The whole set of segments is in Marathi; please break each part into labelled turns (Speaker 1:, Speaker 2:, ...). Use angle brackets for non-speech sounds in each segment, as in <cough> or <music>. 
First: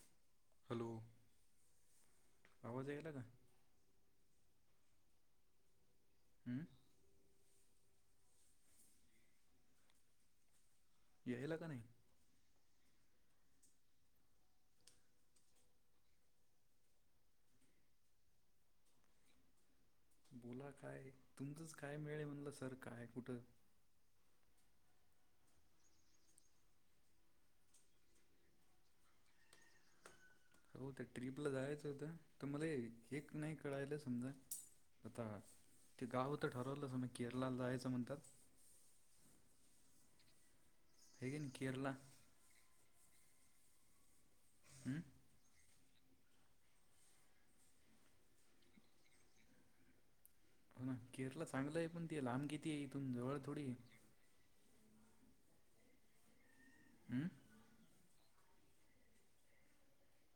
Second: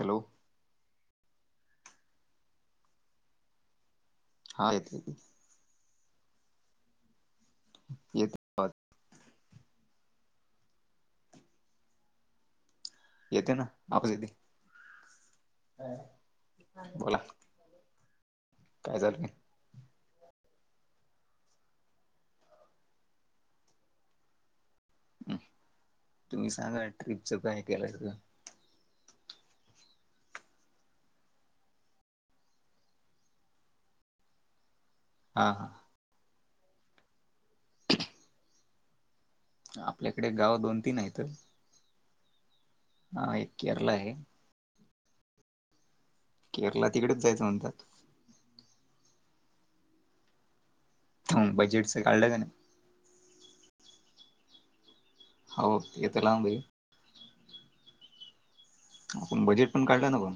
Speaker 1: हॅलो
Speaker 2: हॅलो आवाज यायला का
Speaker 1: हा येतोय
Speaker 2: हम्म
Speaker 1: येतोय आवाज.
Speaker 2: यायला का नाही
Speaker 1: येते ना आवाज येते बोला काय चाललंय
Speaker 2: बोला काय तुमचंच काय मेळ आहे म्हणलं सर काय कुठं.
Speaker 1: तुम्ही सांगा ट्रिपच काय केलंय तर
Speaker 2: हो त्या ट्रिपला जायचं होतं तर मला एक नाही कळायला समजा आता
Speaker 1: हा हा
Speaker 2: ते गाव तर ठरवलंस मग केरलाला जायचं म्हणतात.
Speaker 1: आपल्याकडे गाव दोन तीन आहेत
Speaker 2: हे आणि केरला
Speaker 1: हा एक केरळ आहे
Speaker 2: हम्म
Speaker 1: केरला तिकडेच जायचं म्हणतात
Speaker 2: हो ना केरळ चांगलं आहे
Speaker 1: बजेटच
Speaker 2: पण ते
Speaker 1: काढलं का
Speaker 2: लांब
Speaker 1: नाही
Speaker 2: किती आहे इथून जवळ थोडी आहे
Speaker 1: हो तेतर लांब आहे
Speaker 2: हम्म
Speaker 1: आपण बजेट पण काढलं ना पण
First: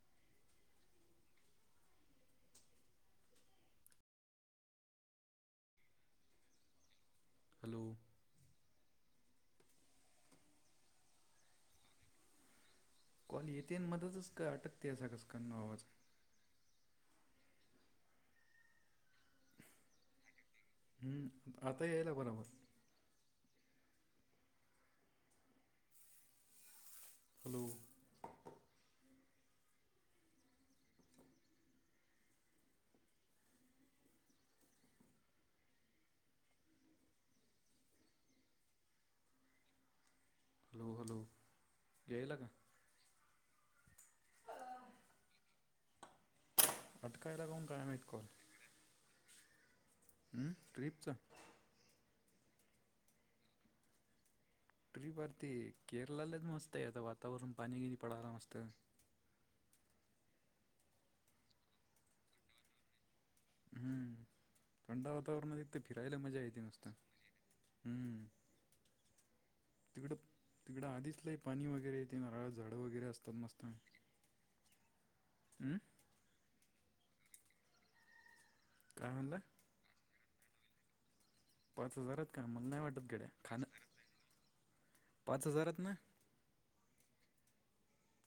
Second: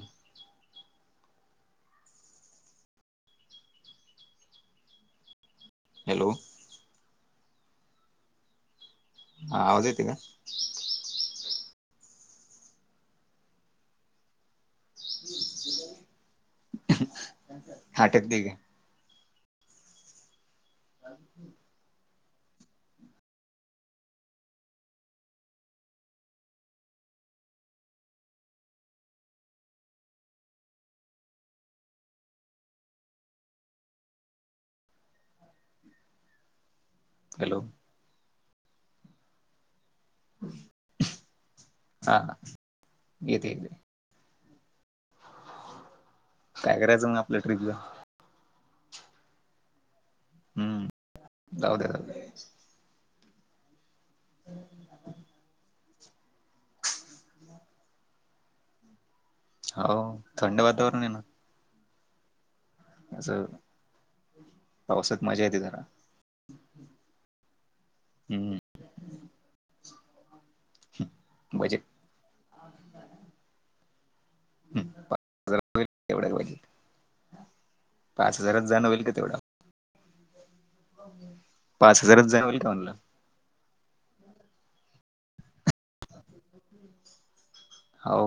Speaker 1: हॅलो
Speaker 2: हॅलो
Speaker 1: हा आवाज येती ना
Speaker 2: कॉल येते मध्येतच का अटकते असा कस काय आवाजाचा
Speaker 1: हा आटकते का
Speaker 2: हम् आता यायला मला हॅलो
Speaker 1: हॅलो
Speaker 2: हॅलो हॅलो
Speaker 1: हा
Speaker 2: यायला का
Speaker 1: <unintelligible> काय करायचं मग आपल्या
Speaker 2: अटकायला काहून
Speaker 1: ट्रीपला
Speaker 2: काय माहीत कॉल हम्म ट्रिपच
Speaker 1: जाऊ द्या जाऊ द्या
Speaker 2: ट्रीपवरती केरलाच मस्त आहे आता वातावरण पाणी बिणी पडायला मस्त
Speaker 1: हो थंड वातावरण आहे ना असं
Speaker 2: हम्म थंड
Speaker 1: पावसात मजा येते
Speaker 2: वातावरणात तर
Speaker 1: जरा
Speaker 2: फिरायला मजा येते नुसता
Speaker 1: हम्म
Speaker 2: तिकडं तिकडं आधीच लई पाणी
Speaker 1: बजेट
Speaker 2: वगैरे ते नारळाचं झाडं वगैरे असतात मस्त हम्
Speaker 1: तेवढंच पाहिजे पाच हजारत जाणं होईल का
Speaker 2: काय
Speaker 1: तेवढा
Speaker 2: म्हणला
Speaker 1: हो
Speaker 2: पाच हजारात का मला नाही वाटत गड्या खाणं पाच हजारात नाही
Speaker 1: हो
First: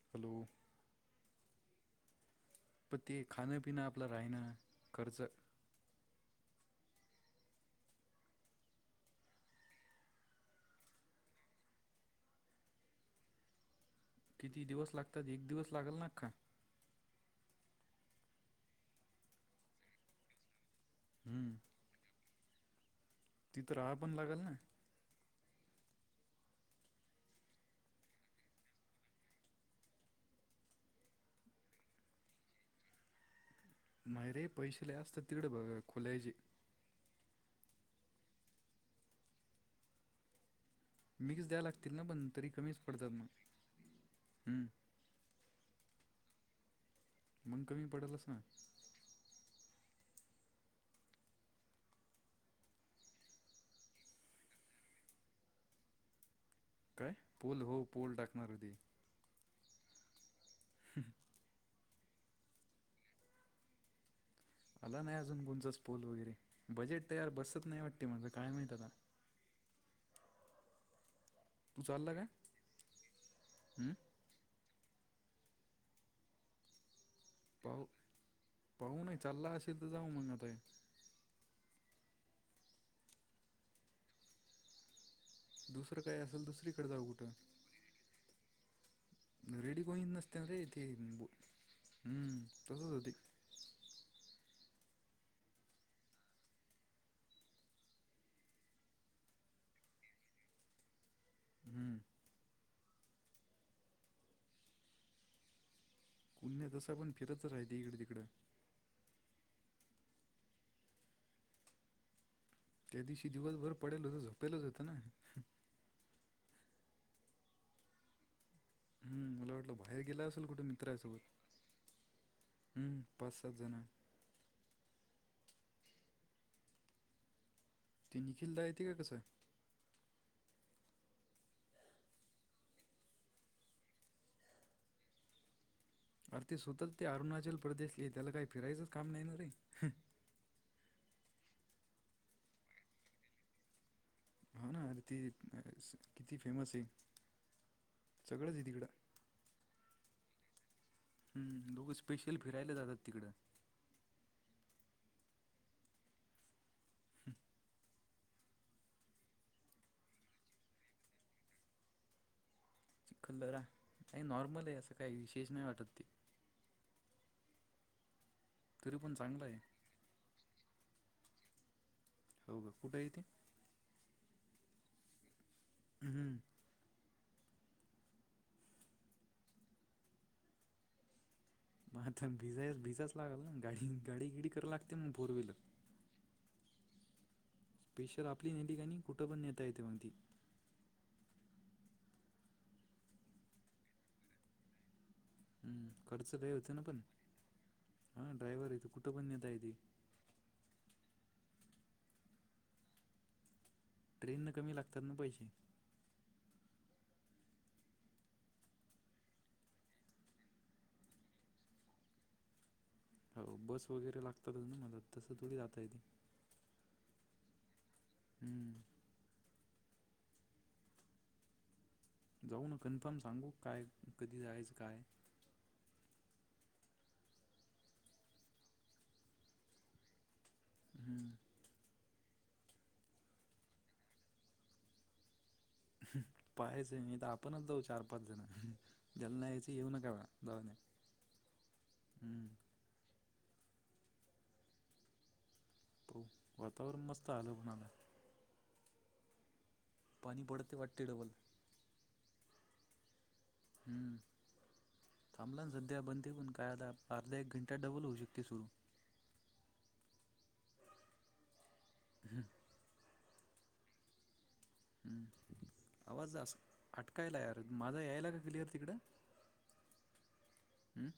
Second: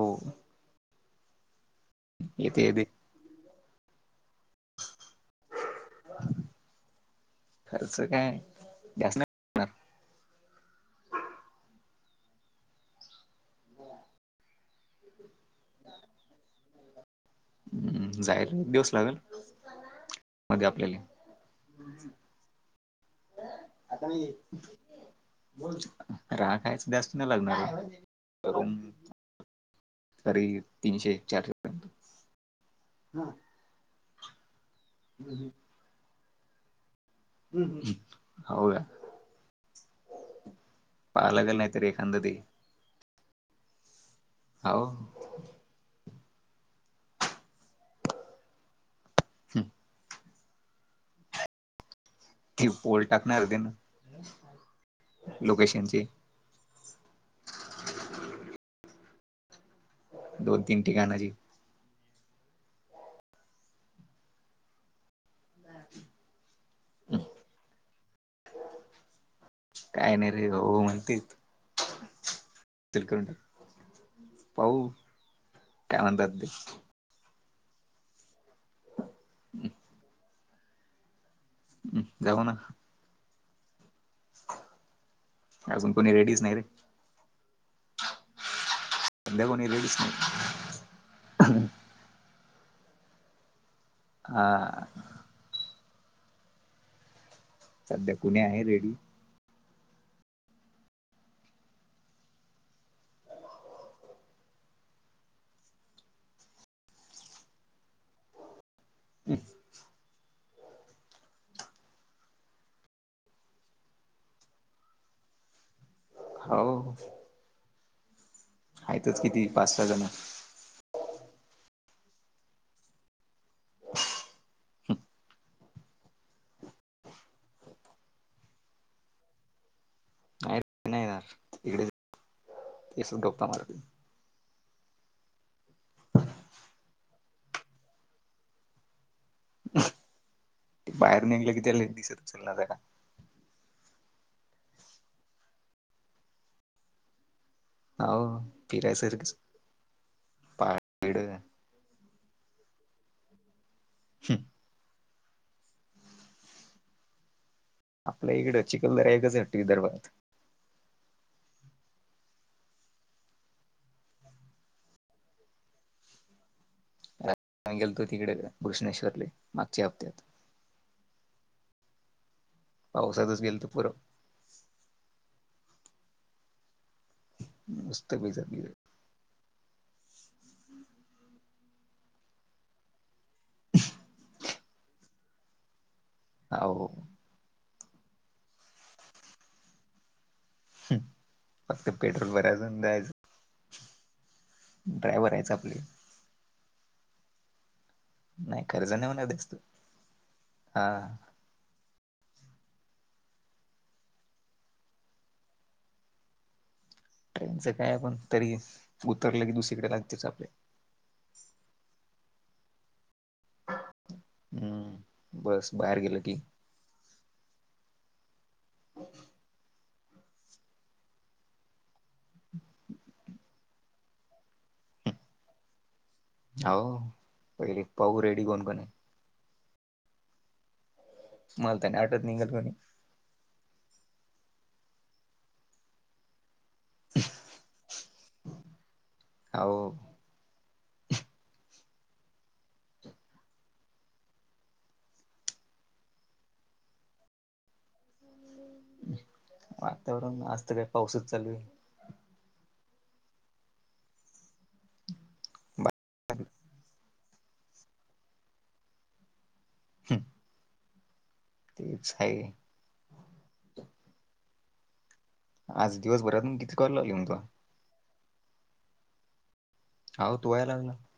Speaker 1: येते येते
Speaker 2: पण ते खाणपिनं आपलं राहणं खर्च.
Speaker 1: खर्च काय जास्त नाही होणार
Speaker 2: किती दिवस लागतात एक दिवस लागेल ना आख्खा
Speaker 1: हम्म जायला एक दिवस लागेल मध्ये आ केले
Speaker 2: हम्म तिथं राहा
Speaker 1: आताण
Speaker 2: पण लागल ना
Speaker 1: ब राखायच जास्त नाही लागणार आहे सरी तीनशे चारशे पर्यंत
Speaker 2: माय रे पैसे ल असतात तिकडे बघ खोलायचे
Speaker 1: ह् हो्या
Speaker 2: मिकच द्याय लागतील ना पण तरी कमीच पडतात मग हम्म
Speaker 1: हो
Speaker 2: मग कमी पडेलस ना
Speaker 1: हम् पोल टाकणारते ना लोकेशनचे
Speaker 2: काय पोल हो पोल टाकणार होती
Speaker 1: दोन तीन ठिकाणाची
Speaker 2: आला नाही अजून उुंचच पोल वगैरे बजेट तयार बसत नाही वाट ते म्हणज काय माहत आता
Speaker 1: काय नाही रे हो म्हणते
Speaker 2: तू चालला का हम्म
Speaker 1: पाऊ का म्हन दात दे
Speaker 2: पाह पाहू ना चालला असे तर जाऊ मग आताय
Speaker 1: हम् जऊ ना अजून
Speaker 2: दुसरं
Speaker 1: कोणी
Speaker 2: काय
Speaker 1: रेडीच
Speaker 2: असेल
Speaker 1: नाही रे
Speaker 2: दुसरी खड जा उघुठं
Speaker 1: सध्या कोणी
Speaker 2: रेडी को
Speaker 1: रेडीच नाही
Speaker 2: नसते रे ते ब हम्म तसच होती
Speaker 1: ह सध्या कुणी आहे रेडी
Speaker 2: हम्म कुनण्यात तसं पण फिरत राहते इकडे तिकडं
Speaker 1: हम्
Speaker 2: त्या दिवशी दिवसभर पडेल होत झोपेलच होतं ना
Speaker 1: हो आहेतच
Speaker 2: हम्
Speaker 1: किती
Speaker 2: मला
Speaker 1: पाच
Speaker 2: वाटलं
Speaker 1: सहा जण
Speaker 2: बाहेर गेला असेल कुठे मित्र सोबत हम्म पाच सात जण तु नि खिलता येत काय कसां
Speaker 1: नाही नाही इकडे ते गप्ता मार
Speaker 2: अर त सुतत ते अरुणाचल प्रदेश त्याला काही फिरायचंच काम नाही ना रे
Speaker 1: बाहेर निघलं कि त्या दिसतचलणार त्या का
Speaker 2: हा ना अर त किती फेमस आहे
Speaker 1: हो
Speaker 2: सगळंच आहे तिकडं
Speaker 1: प्ररास पा
Speaker 2: हम्म लोघं स्पेशल फिरायला जातात तिकडं हम्
Speaker 1: आपल्या इकड चिखलदरा एकच हट विदर्भात
Speaker 2: चिखल दरा का नॉर्मल आहे असं काही विशेष नाही वाटत ते
Speaker 1: म् गेलतो तिकडे
Speaker 2: तरी पण
Speaker 1: भूषणेश्वरले
Speaker 2: चांगलं आहे
Speaker 1: मागच्या हप्त्यात
Speaker 2: हो का कुठं आहे ते
Speaker 1: पावसातच गेल तर पुरं
Speaker 2: हम्म
Speaker 1: नस्त पच
Speaker 2: मग आता भिजा भिजाच लागल ना गाडी गाडीगिडी कर लागते मग फोर व्हीलर
Speaker 1: हो
Speaker 2: स्पेशर आपली नेटिकाणी कुठं पण नेता येते म्हणती
Speaker 1: फक्त पेट्रोल बऱ्या झा द्यायचं ड्रायव्हर आहेच आपले
Speaker 2: हम्म, खर्च लय होतं पण हां
Speaker 1: नाही
Speaker 2: ड्रायव्हर येतो
Speaker 1: कर्ज नाही
Speaker 2: कुठं पण
Speaker 1: होणार
Speaker 2: नेता
Speaker 1: दिसतो
Speaker 2: येते
Speaker 1: हा
Speaker 2: ट्रेन न कमी लागतात ना पैसे
Speaker 1: ट्रेनचं काय आपण तरी उतरलं की दुसरीकडे लागतेच आप <inaudible>
Speaker 2: हो बस वगैरे लागतातच ना मला तस
Speaker 1: हम्म
Speaker 2: थोडी
Speaker 1: बस
Speaker 2: जाता
Speaker 1: बाहेर
Speaker 2: येते
Speaker 1: गेलं की <inaudible>
Speaker 2: हम्म
Speaker 1: हो
Speaker 2: जाऊ ना कन्फर्म सांगू काय कधी जायचं काय
Speaker 1: हो पहिले पाहू रेडी कोण कोण
Speaker 2: हम्म
Speaker 1: मला तर नाही वाटत निघाल कोणी
Speaker 2: <inaudible> पाहायचं मी तर आपणच जाऊ चार, पाच जण त्याला न यायचे येऊ
Speaker 1: हो
Speaker 2: नका व जाऊन या. <inaudible> हम्म. <inaudible> हो वातावरण मस्त आलं म्हणालाय.
Speaker 1: वातावरण आज तर
Speaker 2: पडते
Speaker 1: काय
Speaker 2: वाटते
Speaker 1: पाऊसच
Speaker 2: डबल
Speaker 1: चालू आहे.
Speaker 2: हम्म, <inaudible> थांबला ना सध्या बनते पण काय अता अर्धा एक घंटा डबल होऊ शकते सुरू. <inaudible>
Speaker 1: हम. तेच आहे.
Speaker 2: हम्म
Speaker 1: आज
Speaker 2: आवाज
Speaker 1: दिवसभरात मग किती कॉल लावले म तु?
Speaker 2: दिलिया तिकडं
Speaker 1: आउट व्हाय लागला.
Speaker 2: हम्म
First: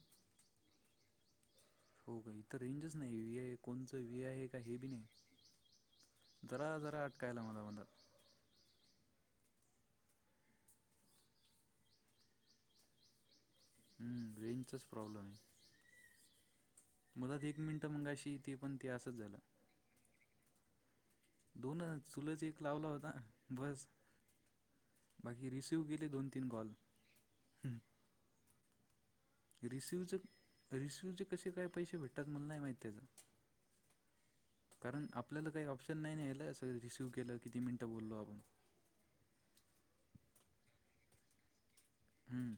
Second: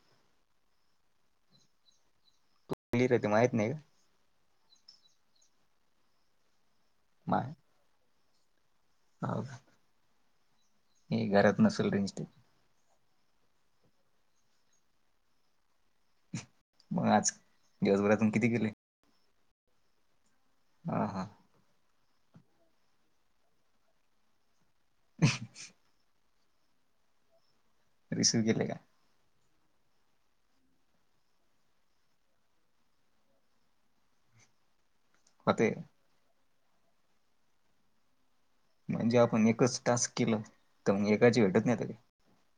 Speaker 2: हो ग आई इथं रेंजच
Speaker 1: क्लिअर
Speaker 2: नाही
Speaker 1: आहे ते
Speaker 2: व्ही
Speaker 1: माहित
Speaker 2: आय
Speaker 1: नाही का
Speaker 2: कोणच व्ही आय हे काय हे बि नाही. जरा जरा अटकायला मला म्हणतात.
Speaker 1: ह. मी घरात नसल रेंज तु.
Speaker 2: हम्म, रेंजचाच प्रॉब्लेम आहे.
Speaker 1: मग आज
Speaker 2: मला ते एक मिनटं
Speaker 1: दिवसभरातून
Speaker 2: मगाशी
Speaker 1: किती
Speaker 2: ते
Speaker 1: केले
Speaker 2: पण ते असंच झालं.
Speaker 1: हा, हा.
Speaker 2: चुलच एक लावला होता बस बाकी रिसिव केले दोन. तीन कॉल. <inaudible>
Speaker 1: रिसिव्ह केले का?
Speaker 2: रिसिवच रिसिवचे कसे काय पैसे भेटतात? मला नाही माहित त्याच.
Speaker 1: <inaudible>
Speaker 2: कारण आपल्याला काही
Speaker 1: होते
Speaker 2: ऑप्शन नाही ना ह्याला सरळ रिसीव्ह केलं किती मिनिटं बोललो आपण
Speaker 1: म्हणजे आपण एकच टास्क केलं तर मग एकाची भेटत नाही काय?
Speaker 2: ह.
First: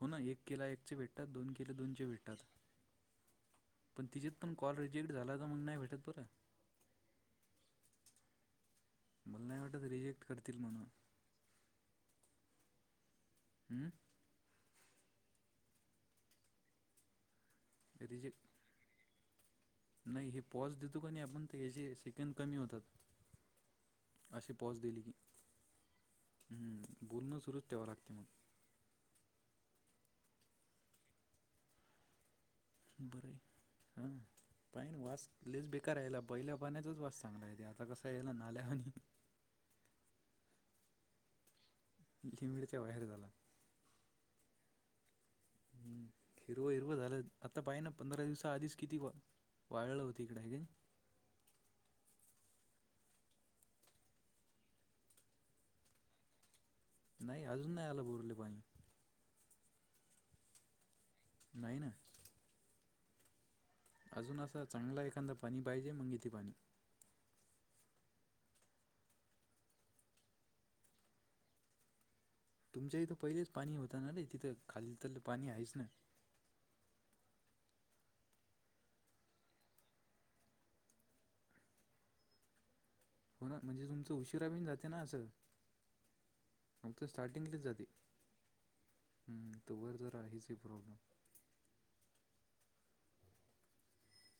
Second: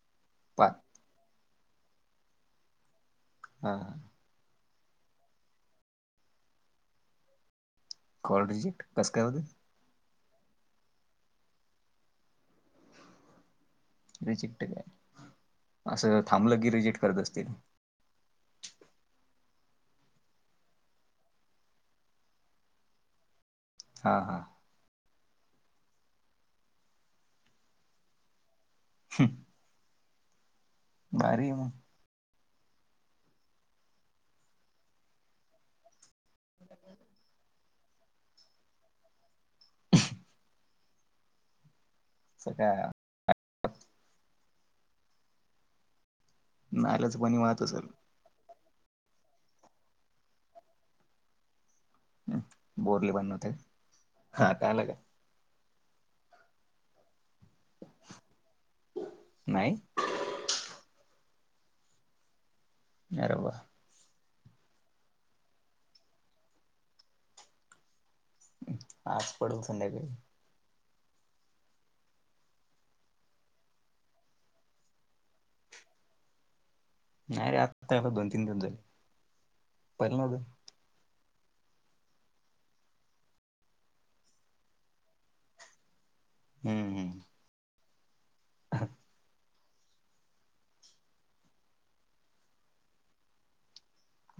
Speaker 2: हो ना एक केला
Speaker 1: पाच
Speaker 2: एकचे भेटतात. दोन केले दोन चे भेटतात
Speaker 1: हा
Speaker 2: <inaudible> पण तिचेत पण कॉल रिजेक्ट झाला का मग नाही भेटत बरं.
Speaker 1: कॉल रिजेक्ट कसं काय होतो?
Speaker 2: मला नाही वाटत रिजेक्ट करतील म्हणून. <inaudible> हम्म.
Speaker 1: रिजेक्ट काय असं थांबलं की रिजेक्ट करत असतील
Speaker 2: रिजेक्ट. नाही हे पॉज देतो का नाही आपण याचे सेकंद कमी होतात.
Speaker 1: हा हा
Speaker 2: अशी पॉज दिली की. हम्म, बोलणं सुरूच ठेवाव लागते मग.
Speaker 1: <inaudible> भारी मग.
Speaker 2: बर ऐक हा पायना वास लईच बेकार रायला. पहिल्या पाण्याचाच वास चांगला आहे ते आता कस याला नाल्या आणि
Speaker 1: असं
Speaker 2: लिमिडच्या
Speaker 1: काय
Speaker 2: बाहेर झाला. <inaudible> हिरव-हिरव
Speaker 1: नालाच
Speaker 2: झालं
Speaker 1: पाणी
Speaker 2: आता
Speaker 1: वाहत
Speaker 2: पाहि
Speaker 1: असेल
Speaker 2: ना पंधरा दिवसा आधीच किती वा वाळलं होत इकडे आहे का हे?
Speaker 1: बोरले बनवते हा कळाल काय?
Speaker 2: नाही अजून नाही आला बोरला पाणी.
Speaker 1: नाही?
Speaker 2: नाही ना.
Speaker 1: अरे वा!
Speaker 2: अजून असा चांगला एखादा पाणी पाहिजे मंग येते पाणी.
Speaker 1: आज पडलं संध्याकाळी
Speaker 2: तुमच्या इथं पहिलेच पाणी होत ना रे तिथं खालील तरलं पाणी आहेच ना
Speaker 1: नाही रे आता दोन तीन दिवस झाले पाणी नाही
Speaker 2: हो ना म्हणजे तुमचा उशिरा बीण जाते ना असं आमचं स्टार्टिंग ला जाते
Speaker 1: हा
Speaker 2: तोवर जर आहेच प्रॉब्लेम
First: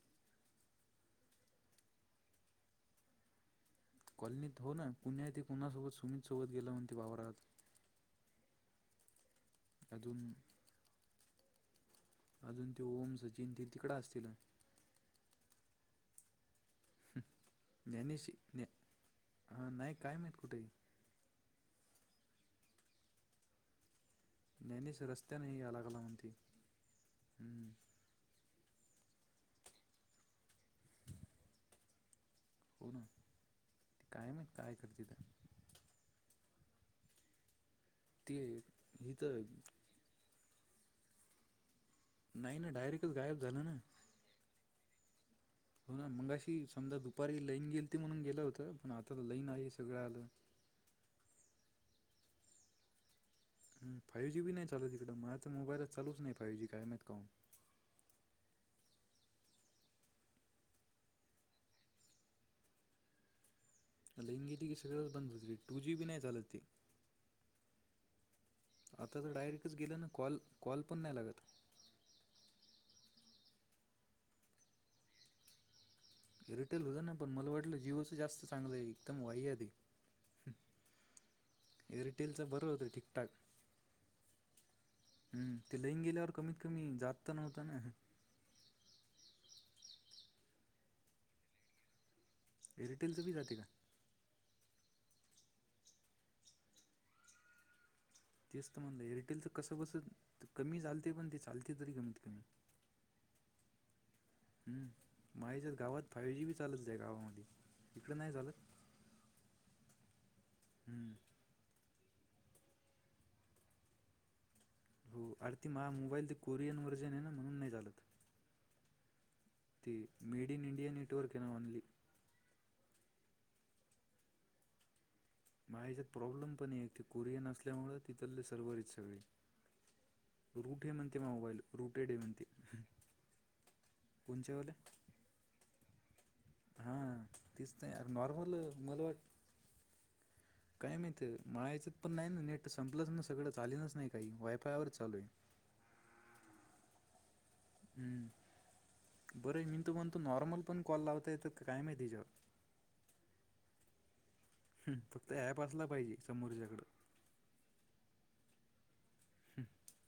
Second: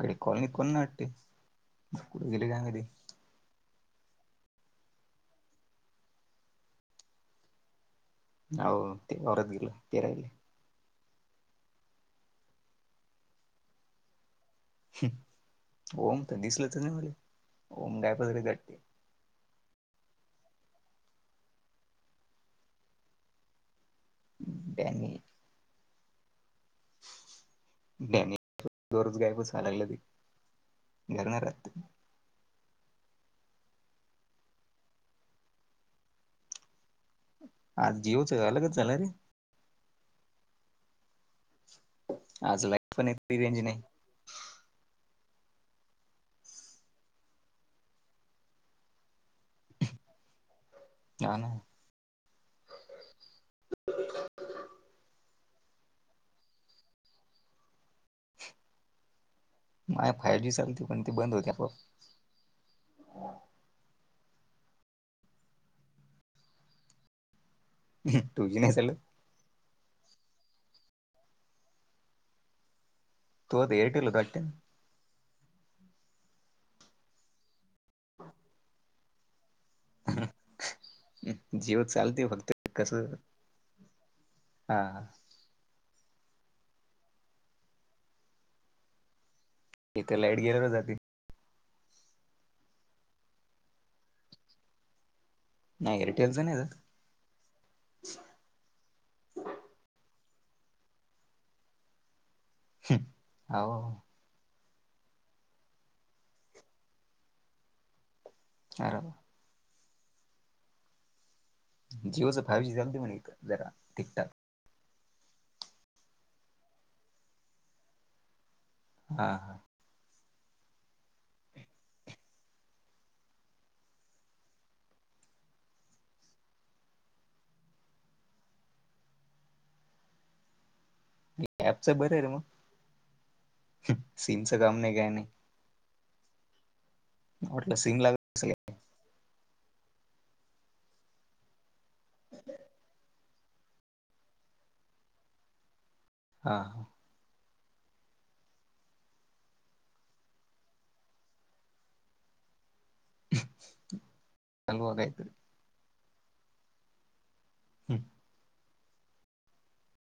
Speaker 1: घडे कॉलनीतकोण नाही वाटते कुठं गेले काय माहिती?
Speaker 2: कॉलनीत हो ना पुण्या येथे सुमित सोबत गेले म्हणते वावरात
Speaker 1: हो ते हो
Speaker 2: अजून अजून ते ओम, सचिन ते तिकड असतील,
Speaker 1: ओम तर दिसलेच नाही मला ओम गायब
Speaker 2: ज्ञानेश
Speaker 1: झाल
Speaker 2: ज्ञा हा नाही काय माहित कुठे गेली? त्या दिवशी
Speaker 1: डॅनी
Speaker 2: रस्त्याने यायला लागली म्हणती
Speaker 1: <unintelligible> दररोज गायबच व्हायला लागली ती यायला लागली ना घरात
Speaker 2: हो ना काय माहित काय करते?
Speaker 1: हा जिओच
Speaker 2: ते
Speaker 1: अलगच झालं रे
Speaker 2: इथं नाही
Speaker 1: आज
Speaker 2: ना
Speaker 1: लाईट पण
Speaker 2: डायरेक्टच
Speaker 1: येत
Speaker 2: गायब
Speaker 1: रेंज
Speaker 2: झालं
Speaker 1: नाही
Speaker 2: ना हो ना मगाशी समजा दुपारी लईन गेली त म्हणून गेलं होत पण आता तर लईन आहे सगळ्या आलं
Speaker 1: हा ना
Speaker 2: हम फाईव्ह जीबी नाही चालत तिकडं मोबाईल चालूच नाही पाहिजे कायम का
Speaker 1: माय फायव जी चालते पण ते बंद होते आपोआप
Speaker 2: <unintelligible> की सगळच बंद हो टू जी बी नाही चालत त
Speaker 1: तुझी नसेल
Speaker 2: केला ना कॉल पण नाही लागत
Speaker 1: तू आ ते एअरटेल <unintelligible>
Speaker 2: एअरटेल होत ना पण मला वाटलं जिओचं जास्त चांगलंय एकदम वाईट
Speaker 1: जिओ चालते
Speaker 2: एअरटेलचं
Speaker 1: फक्त
Speaker 2: बरं होतं
Speaker 1: कसं
Speaker 2: ठीकठाक
Speaker 1: हा
Speaker 2: रिंग केल्यावर कमीत कमी जात तर नव्हतं ना
Speaker 1: ईथे लाईट गेलेला जाते
Speaker 2: एअरटेलच बी जाते का?
Speaker 1: नाही एअरटेलच नाही जात
Speaker 2: तेच तर म्हणलं एअरटेल तर कस कस कमी चालते पण ते चालते तरी कमीत कमी
Speaker 1: <unintelligible> हांऊ
Speaker 2: हम् माझ गावात फायव जी बी चालत आहे गावामध्ये इकड नाही चालू
Speaker 1: बरोबर,
Speaker 2: हम्म,
Speaker 1: जीओच फायजी चालते जरा म्हणाव ठीक ठाक
Speaker 2: आयथींक माझा मोबाईल ते कोरियन वर्जन आहे ना म्हणून नाही चालत.
Speaker 1: हा, हा,
Speaker 2: ते मेड इन इंडिया नेटवर्क ये ना ओनली, मग ह्याच्यात प्रॉब्लेम पण य,, कोरियन असल्यामुळे तिथले सर्वरच सगळे,, <unintelligible> मोबाईल
Speaker 1: ऍपच
Speaker 2: रूटेड
Speaker 1: बर
Speaker 2: आहे
Speaker 1: रे मग,,
Speaker 2: म्हणते
Speaker 1: सिमच
Speaker 2: कोणच्यावाले
Speaker 1: काम नाही काय नाही.
Speaker 2: हा तेच
Speaker 1: वाटलं
Speaker 2: ना
Speaker 1: सिम
Speaker 2: नाही र
Speaker 1: लागत असेल
Speaker 2: नॉर्मल,, मला वाट काय माहित, म्हळायचं पण नाही ना, नेट संपलंच नस सगळं चालीनाच नाही काही,, वायफायवरच चालू आहे
Speaker 1: हा
Speaker 2: हम्म
Speaker 1: <inaudible>
Speaker 2: बरं मी तं म्हणतो नॉर्मल पण कॉल लावता येत काय माहिती एच्याव
Speaker 1: <inaudible>
Speaker 2: ह
Speaker 1: आहे काहीतरी
Speaker 2: फक्त ॲप असला पाहिजे समोरच्याकडं.
Speaker 1: हम्म